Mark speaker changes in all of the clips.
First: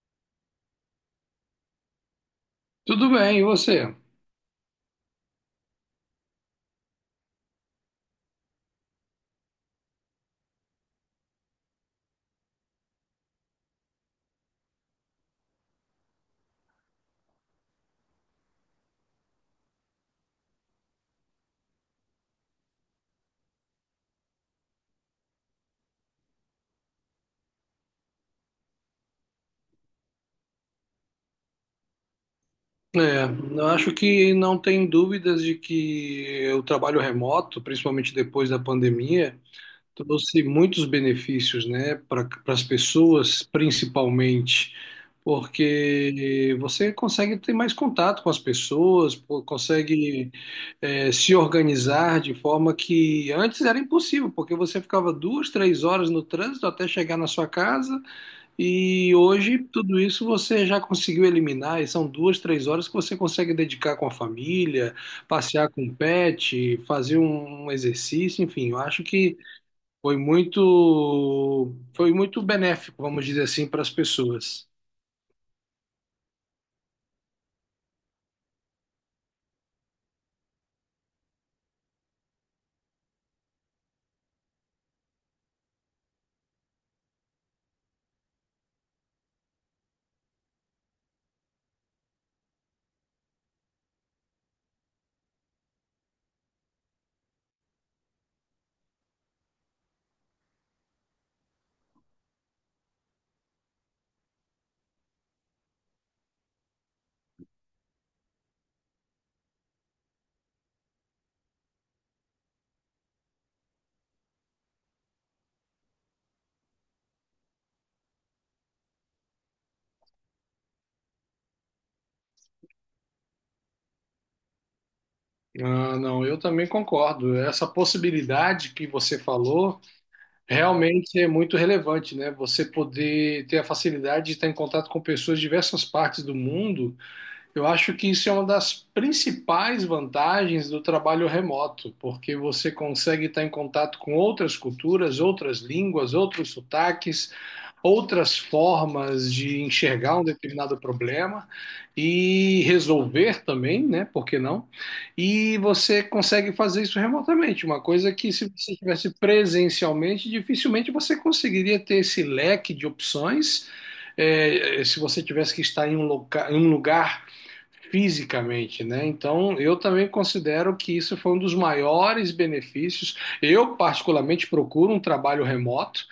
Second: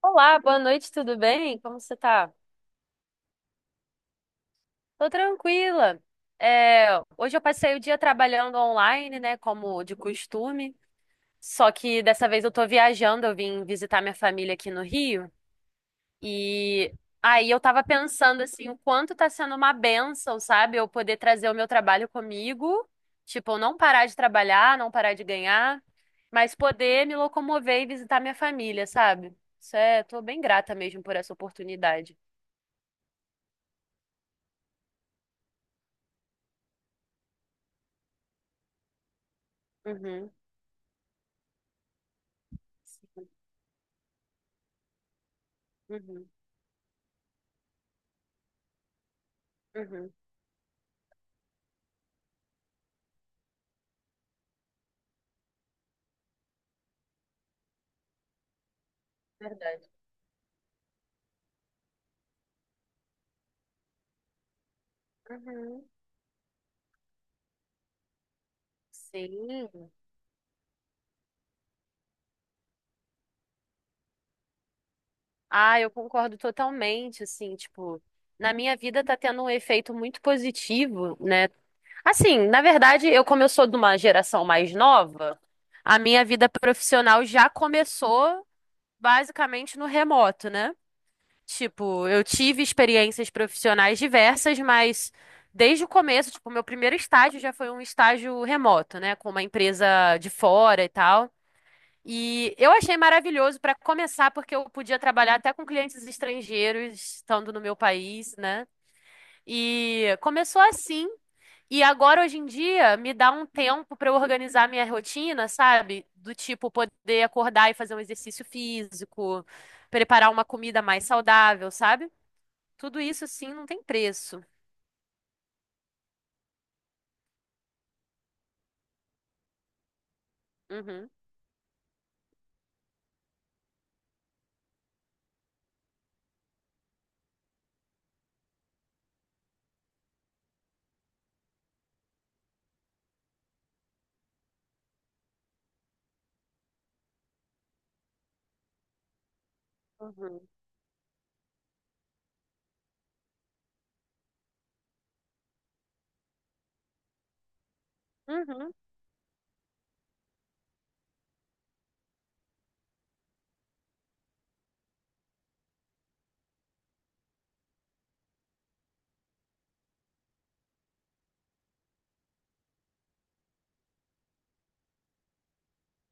Speaker 1: Olá, boa noite, tudo bem? Como você tá?
Speaker 2: Tudo bem, e você?
Speaker 1: Tô tranquila. É, Hoje eu passei o dia trabalhando online, né, como de costume. Só que dessa vez eu tô viajando, eu vim visitar minha família aqui no Rio. E aí eu tava pensando assim, o quanto tá sendo uma bênção, sabe? Eu poder trazer o meu trabalho comigo, tipo, eu não parar de trabalhar, não parar de ganhar, mas poder me locomover e visitar minha família, sabe? Isso é, tô bem grata mesmo por essa oportunidade.
Speaker 2: É, eu acho que não tem dúvidas de que o trabalho remoto, principalmente depois da pandemia,
Speaker 1: Uhum.
Speaker 2: trouxe muitos benefícios, né, para as pessoas, principalmente,
Speaker 1: Uhum,
Speaker 2: porque você consegue ter mais contato com as pessoas, pô,
Speaker 1: uhum,
Speaker 2: consegue, se organizar de forma que antes era impossível, porque você ficava duas, três horas no trânsito até chegar na sua casa. E hoje,
Speaker 1: verdade.
Speaker 2: tudo isso você já conseguiu eliminar, e são duas, três horas que você consegue dedicar com a família, passear
Speaker 1: Uhum,
Speaker 2: com o pet, fazer um exercício, enfim, eu acho que
Speaker 1: sim.
Speaker 2: foi muito benéfico, vamos dizer assim, para as pessoas.
Speaker 1: Ah, eu concordo totalmente, assim, tipo, na minha vida tá tendo um efeito muito positivo, né? Assim, na verdade, eu como eu sou de uma geração mais nova, a minha vida profissional já começou basicamente no remoto, né? Tipo, eu tive experiências profissionais diversas, mas desde o começo, tipo, meu primeiro estágio já foi um estágio remoto, né, com uma empresa de fora e tal. E eu achei maravilhoso para começar, porque eu podia trabalhar até com clientes estrangeiros, estando no meu país, né? E começou assim. E agora, hoje em dia, me dá um tempo para eu organizar minha rotina, sabe? Do tipo, poder acordar e fazer um exercício físico, preparar uma comida mais saudável, sabe? Tudo isso, sim, não tem preço.
Speaker 2: Ah, não, eu também concordo. Essa possibilidade que você falou
Speaker 1: Uhum,
Speaker 2: realmente é muito relevante, né? Você poder ter a facilidade de estar em contato com pessoas de diversas partes do mundo. Eu acho que isso é uma das principais vantagens do trabalho remoto, porque você consegue estar em contato com outras culturas, outras línguas, outros sotaques, outras formas de enxergar um
Speaker 1: uhum,
Speaker 2: determinado problema e resolver também, né? Por que não? E você consegue fazer isso remotamente, uma coisa que se você
Speaker 1: uhum,
Speaker 2: estivesse presencialmente, dificilmente você conseguiria ter esse leque de opções. É, se você tivesse que estar em em um lugar fisicamente, né? Então, eu também considero que isso foi um dos maiores benefícios. Eu, particularmente, procuro um trabalho remoto,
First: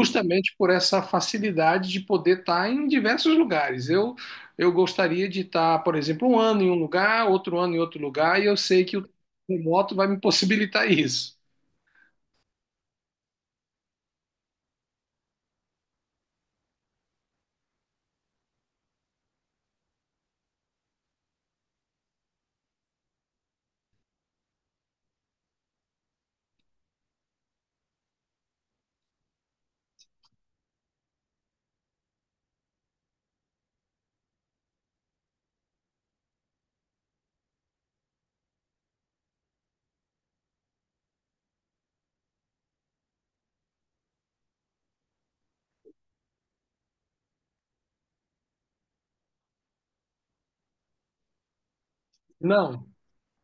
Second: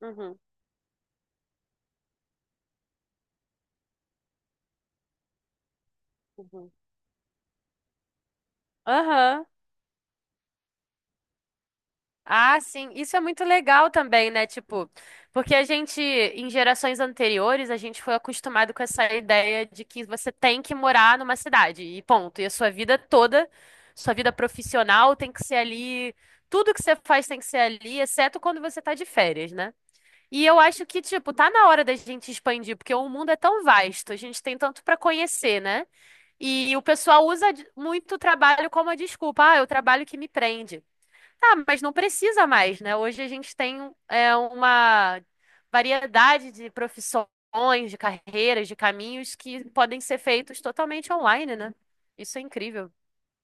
Speaker 1: uhum,
Speaker 2: por essa facilidade de poder estar em diversos lugares. Eu gostaria de estar, por exemplo, um ano em
Speaker 1: uhum.
Speaker 2: um lugar, outro ano em outro lugar, e eu sei que o
Speaker 1: Aham.
Speaker 2: remoto vai me possibilitar isso.
Speaker 1: Ah, sim, isso é muito legal também, né? Tipo, porque a gente, em gerações anteriores, a gente foi acostumado com essa ideia de que você tem que morar numa cidade e ponto. E a sua vida toda, sua vida profissional tem que ser ali, tudo que você faz tem que ser ali, exceto quando você tá de férias, né? E eu acho que, tipo, tá na hora da gente expandir, porque o mundo é tão vasto, a gente tem tanto pra conhecer, né? E o pessoal usa muito o trabalho como a desculpa, ah, é o trabalho que me prende. Tá, mas não precisa mais, né? Hoje a gente tem uma variedade de profissões, de carreiras, de caminhos que podem ser feitos totalmente online, né? Isso é
Speaker 2: Não.
Speaker 1: incrível.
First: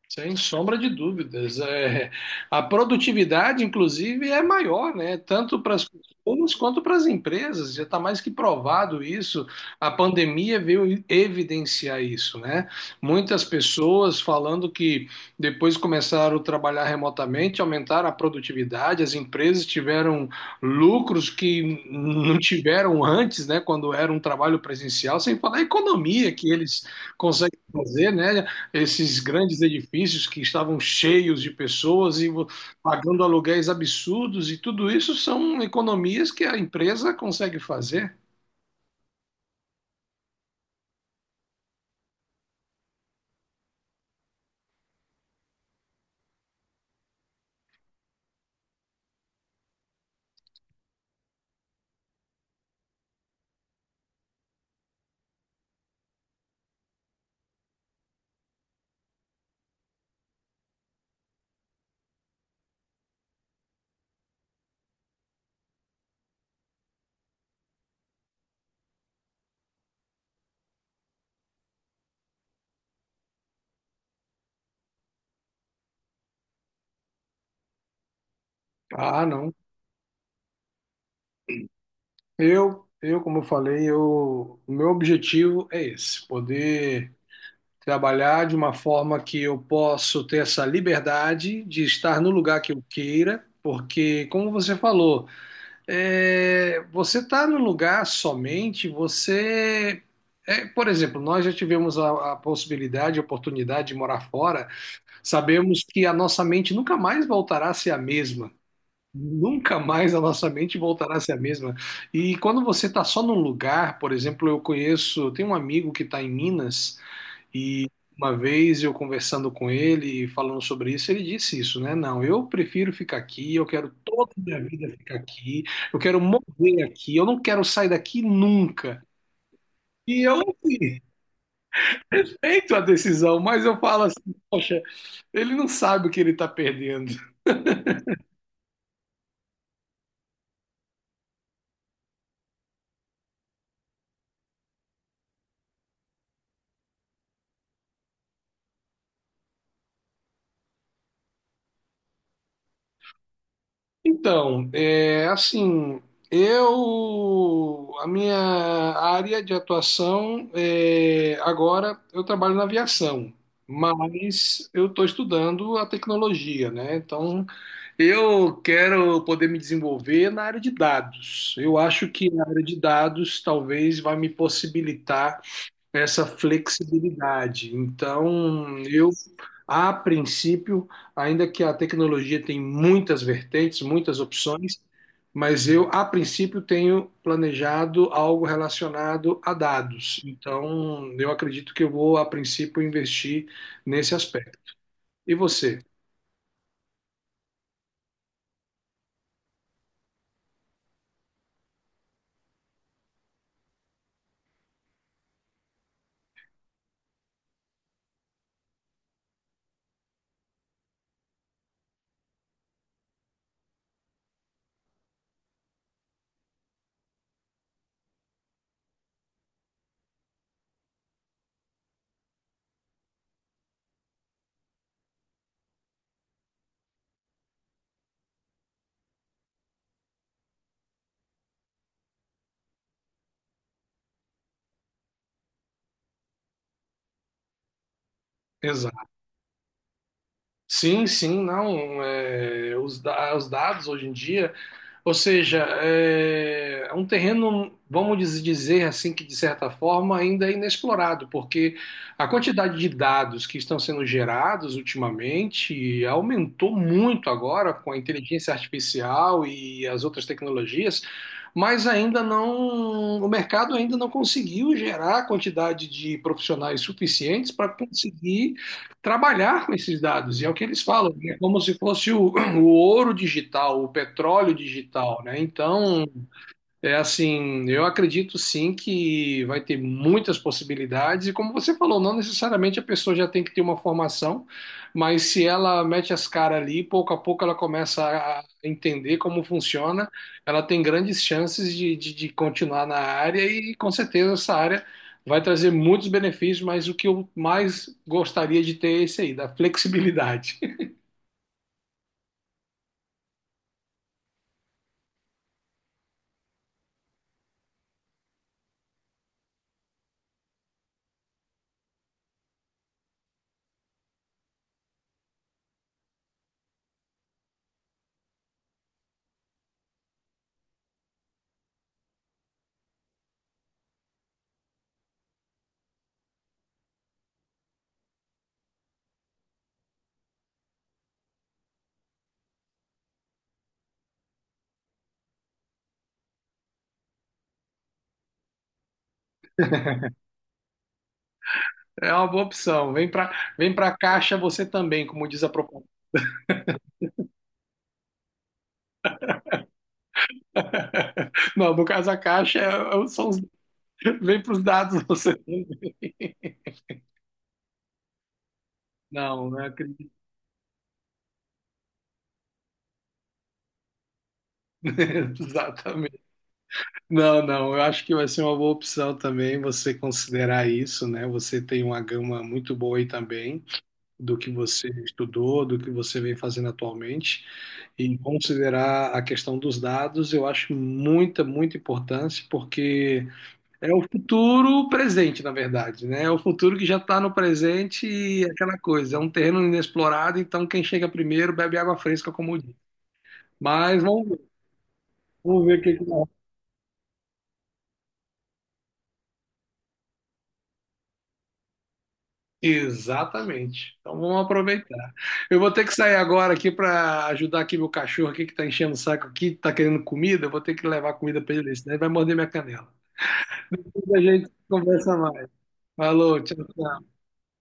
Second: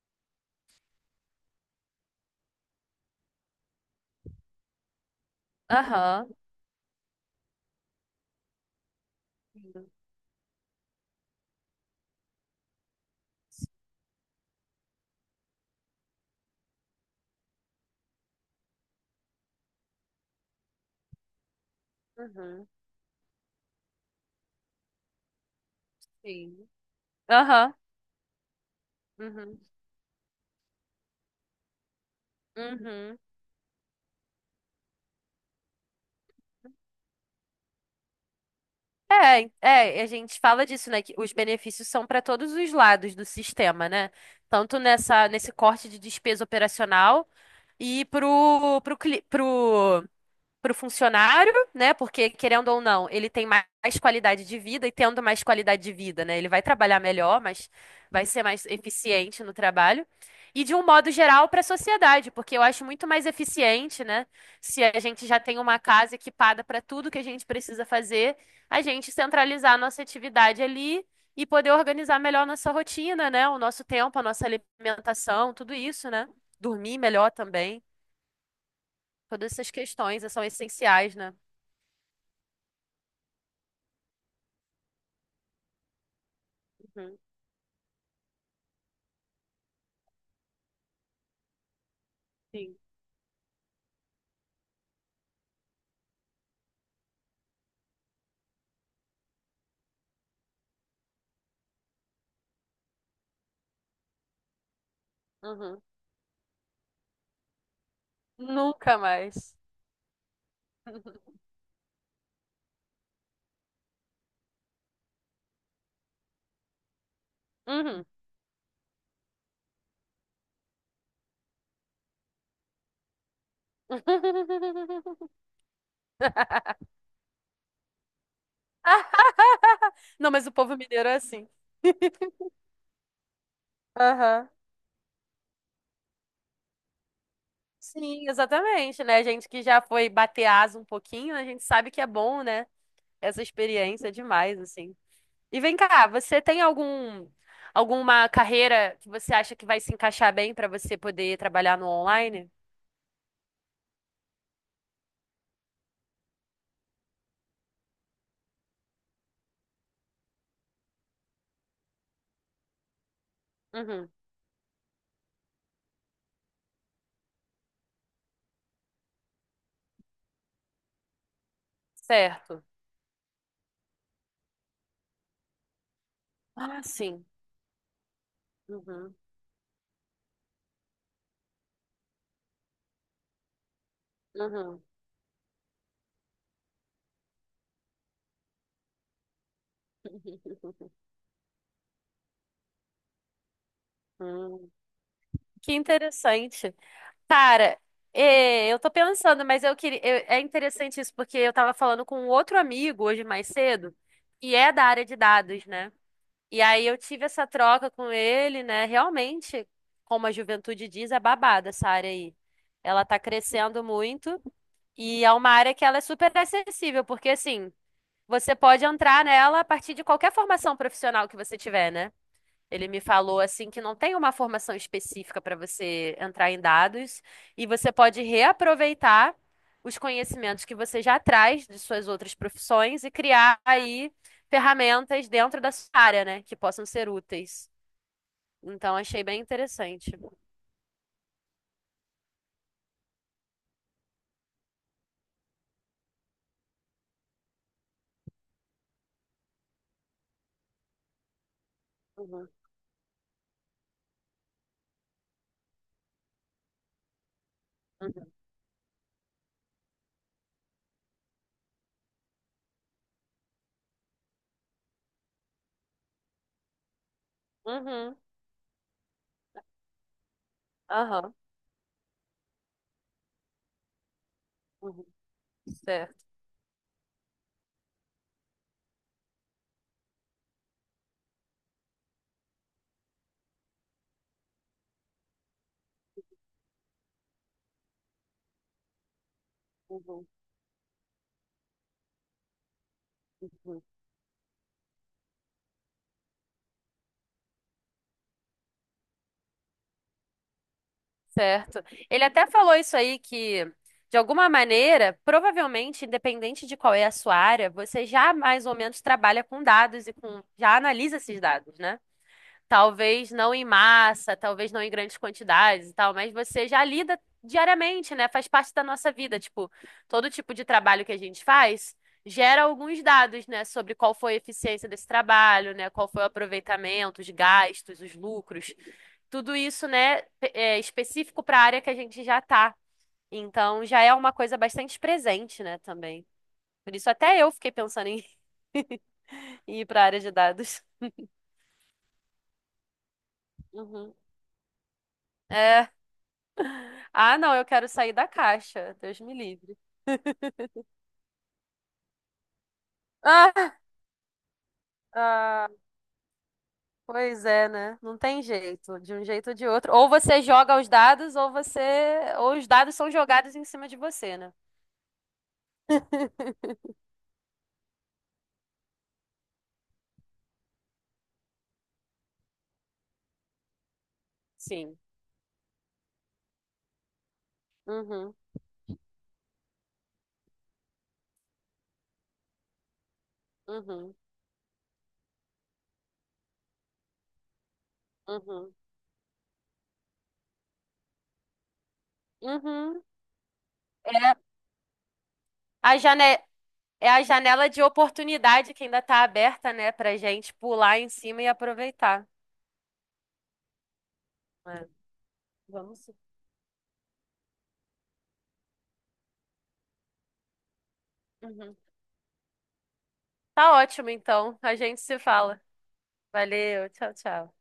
Speaker 2: Sem sombra de dúvidas. A produtividade, inclusive, é maior, né? Tanto para as
Speaker 1: Aham.
Speaker 2: pessoas quanto para as empresas. Já está mais que provado isso. A pandemia veio evidenciar isso, né? Muitas pessoas falando que depois começaram a trabalhar remotamente, aumentaram a produtividade, as empresas tiveram lucros que não
Speaker 1: Uhum.
Speaker 2: tiveram antes, né? Quando era um trabalho presencial, sem falar a economia que
Speaker 1: Sim.
Speaker 2: eles conseguem
Speaker 1: Aham.
Speaker 2: fazer, né? Esses
Speaker 1: Uhum.
Speaker 2: grandes edifícios que estavam cheios de pessoas e
Speaker 1: Uhum.
Speaker 2: pagando aluguéis absurdos, e tudo isso são economias que a empresa consegue fazer.
Speaker 1: É, é, a gente fala disso, né? Que os benefícios são para todos os lados do sistema, né? Tanto nesse corte de despesa operacional e pro, pro, cli- pro para o funcionário, né? Porque, querendo ou não, ele tem mais qualidade de vida e tendo mais qualidade de vida, né? Ele vai trabalhar melhor, mas vai ser mais eficiente no trabalho. E de um modo geral para a sociedade, porque eu acho muito mais eficiente, né? Se a gente já tem uma casa equipada para tudo que a gente precisa fazer, a gente centralizar a nossa atividade ali e poder organizar melhor a nossa rotina, né? O nosso tempo, a nossa alimentação, tudo isso, né? Dormir melhor também.
Speaker 2: Ah,
Speaker 1: Todas
Speaker 2: não.
Speaker 1: essas questões são essenciais, né?
Speaker 2: Como eu falei, eu, o meu objetivo é esse, poder trabalhar de uma forma que eu possa ter essa liberdade de estar no lugar que
Speaker 1: Sim.
Speaker 2: eu queira, porque, como você falou, você está no lugar somente, você. É, por exemplo, nós já tivemos a possibilidade, a oportunidade de morar fora,
Speaker 1: Uhum.
Speaker 2: sabemos que a nossa mente nunca mais voltará a ser a mesma.
Speaker 1: Nunca mais.
Speaker 2: Nunca mais a nossa mente voltará a ser a mesma. E quando você está só num lugar, por exemplo, eu conheço, tem um amigo que está em Minas. E
Speaker 1: Uhum.
Speaker 2: uma vez eu conversando com ele e falando sobre isso, ele disse isso, né? Não, eu prefiro ficar aqui, eu quero toda a minha vida ficar aqui, eu quero morrer aqui, eu não quero sair daqui nunca. E
Speaker 1: Não,
Speaker 2: eu
Speaker 1: mas o povo
Speaker 2: assim,
Speaker 1: mineiro é assim.
Speaker 2: respeito a decisão, mas eu falo assim,
Speaker 1: Aham.
Speaker 2: poxa, ele não sabe o que ele está perdendo.
Speaker 1: Sim, exatamente, né? A gente que já foi bater asa um pouquinho, a gente sabe que é bom, né? Essa experiência é demais, assim. E vem cá, você tem alguma carreira que você acha que vai se encaixar bem para você poder trabalhar no online?
Speaker 2: Então, é, assim, eu, a minha área de atuação é, agora eu trabalho na aviação,
Speaker 1: Uhum,
Speaker 2: mas eu estou estudando a tecnologia, né? Então, eu quero poder me desenvolver na área de dados. Eu acho que a área
Speaker 1: certo.
Speaker 2: de dados talvez vai me possibilitar essa
Speaker 1: Ah, sim.
Speaker 2: flexibilidade. Então, eu,
Speaker 1: Uhum,
Speaker 2: a princípio, ainda que a tecnologia tem muitas vertentes, muitas opções,
Speaker 1: uhum.
Speaker 2: mas eu, a princípio, tenho planejado algo relacionado a dados. Então, eu acredito que eu vou, a princípio, investir nesse aspecto.
Speaker 1: Hum,
Speaker 2: E
Speaker 1: que
Speaker 2: você?
Speaker 1: interessante. Cara, eu tô pensando, mas eu queria, é interessante isso, porque eu tava falando com um outro amigo hoje mais cedo, que é da área de dados, né? E aí eu tive essa troca com ele, né? Realmente, como a juventude diz, é babada essa área aí. Ela tá crescendo muito e é uma área que ela é super acessível, porque assim, você pode entrar nela a partir de qualquer formação profissional que você tiver, né? Ele me falou assim que não tem uma formação específica para você entrar em dados e você pode reaproveitar os conhecimentos que você já traz de suas outras profissões e criar aí ferramentas dentro da sua área, né, que possam ser úteis. Então
Speaker 2: Exato.
Speaker 1: achei bem interessante.
Speaker 2: Sim, sim, não. Os dados hoje em dia, ou seja, é um terreno, dizer assim, que de certa forma ainda é inexplorado, porque a
Speaker 1: Uhum,
Speaker 2: quantidade de dados que estão sendo gerados ultimamente aumentou muito agora com a
Speaker 1: uhum,
Speaker 2: inteligência artificial e as outras tecnologias, mas ainda não, o mercado ainda não conseguiu gerar a quantidade de profissionais suficientes para
Speaker 1: uhum,
Speaker 2: conseguir trabalhar com esses dados, e é o que eles falam,
Speaker 1: aham,
Speaker 2: é como se fosse o ouro digital, o petróleo
Speaker 1: uhum,
Speaker 2: digital, né? Então,
Speaker 1: certo.
Speaker 2: é assim, eu acredito sim que vai ter muitas possibilidades, e como você falou, não necessariamente a pessoa já tem que ter uma formação, mas se ela mete as caras ali, pouco a pouco ela começa a entender como funciona,
Speaker 1: Uhum,
Speaker 2: ela tem grandes chances de continuar na área e
Speaker 1: uhum.
Speaker 2: com certeza essa área vai trazer muitos benefícios, mas o que eu mais gostaria de ter é esse aí, da flexibilidade.
Speaker 1: Certo. Ele até falou isso aí que, de alguma maneira, provavelmente, independente de qual é a sua área, você já mais ou menos trabalha com dados e já analisa esses dados, né? Talvez não em massa, talvez não em grandes quantidades e tal, mas você já lida diariamente, né? Faz parte da nossa vida. Tipo, todo tipo de trabalho que a gente faz gera alguns dados, né? Sobre qual foi a eficiência desse trabalho, né? Qual foi o aproveitamento, os gastos, os lucros. Tudo isso, né? É específico para a área que a gente já tá. Então, já é uma coisa bastante presente, né? Também. Por isso, até eu fiquei pensando em em ir para a área de dados.
Speaker 2: É uma boa opção. Vem para a
Speaker 1: Uhum.
Speaker 2: caixa você também, como diz a proposta.
Speaker 1: É. Ah, não, eu quero sair da caixa. Deus me livre.
Speaker 2: Não, no caso a caixa são vem para os dados você
Speaker 1: Ah,
Speaker 2: também.
Speaker 1: ah, pois é, né? Não tem jeito. De um jeito
Speaker 2: Não,
Speaker 1: ou
Speaker 2: não
Speaker 1: de outro. Ou
Speaker 2: acredito.
Speaker 1: você joga os dados, ou você. Ou os dados são jogados em cima de você, né?
Speaker 2: Exatamente. Não, não, eu acho que vai ser uma boa opção também você considerar isso, né? Você tem uma gama muito boa aí também do que você
Speaker 1: Sim.
Speaker 2: estudou, do que você vem fazendo atualmente. E
Speaker 1: Uhum,
Speaker 2: considerar a questão dos dados, eu acho muita importância, porque é o
Speaker 1: uhum,
Speaker 2: futuro presente, na verdade, né? É o futuro que já está no presente e
Speaker 1: uhum,
Speaker 2: aquela coisa. É um terreno inexplorado, então quem chega primeiro bebe água fresca, como diz.
Speaker 1: uhum.
Speaker 2: Mas
Speaker 1: É
Speaker 2: vamos ver o
Speaker 1: A
Speaker 2: que que dá.
Speaker 1: jane... É a janela de oportunidade que ainda tá aberta, né, pra gente pular em cima e aproveitar.
Speaker 2: Exatamente. Então vamos
Speaker 1: É,
Speaker 2: aproveitar. Eu vou ter que
Speaker 1: vamos.
Speaker 2: sair agora aqui para ajudar aqui meu cachorro aqui que está enchendo o saco aqui, está querendo comida. Eu vou ter que levar comida para ele,
Speaker 1: Uhum.
Speaker 2: senão ele vai morder minha canela.
Speaker 1: Tá ótimo,
Speaker 2: Depois a gente
Speaker 1: então. A gente
Speaker 2: conversa
Speaker 1: se
Speaker 2: mais.
Speaker 1: fala.
Speaker 2: Falou, tchau,
Speaker 1: Valeu,
Speaker 2: tchau.
Speaker 1: tchau, tchau.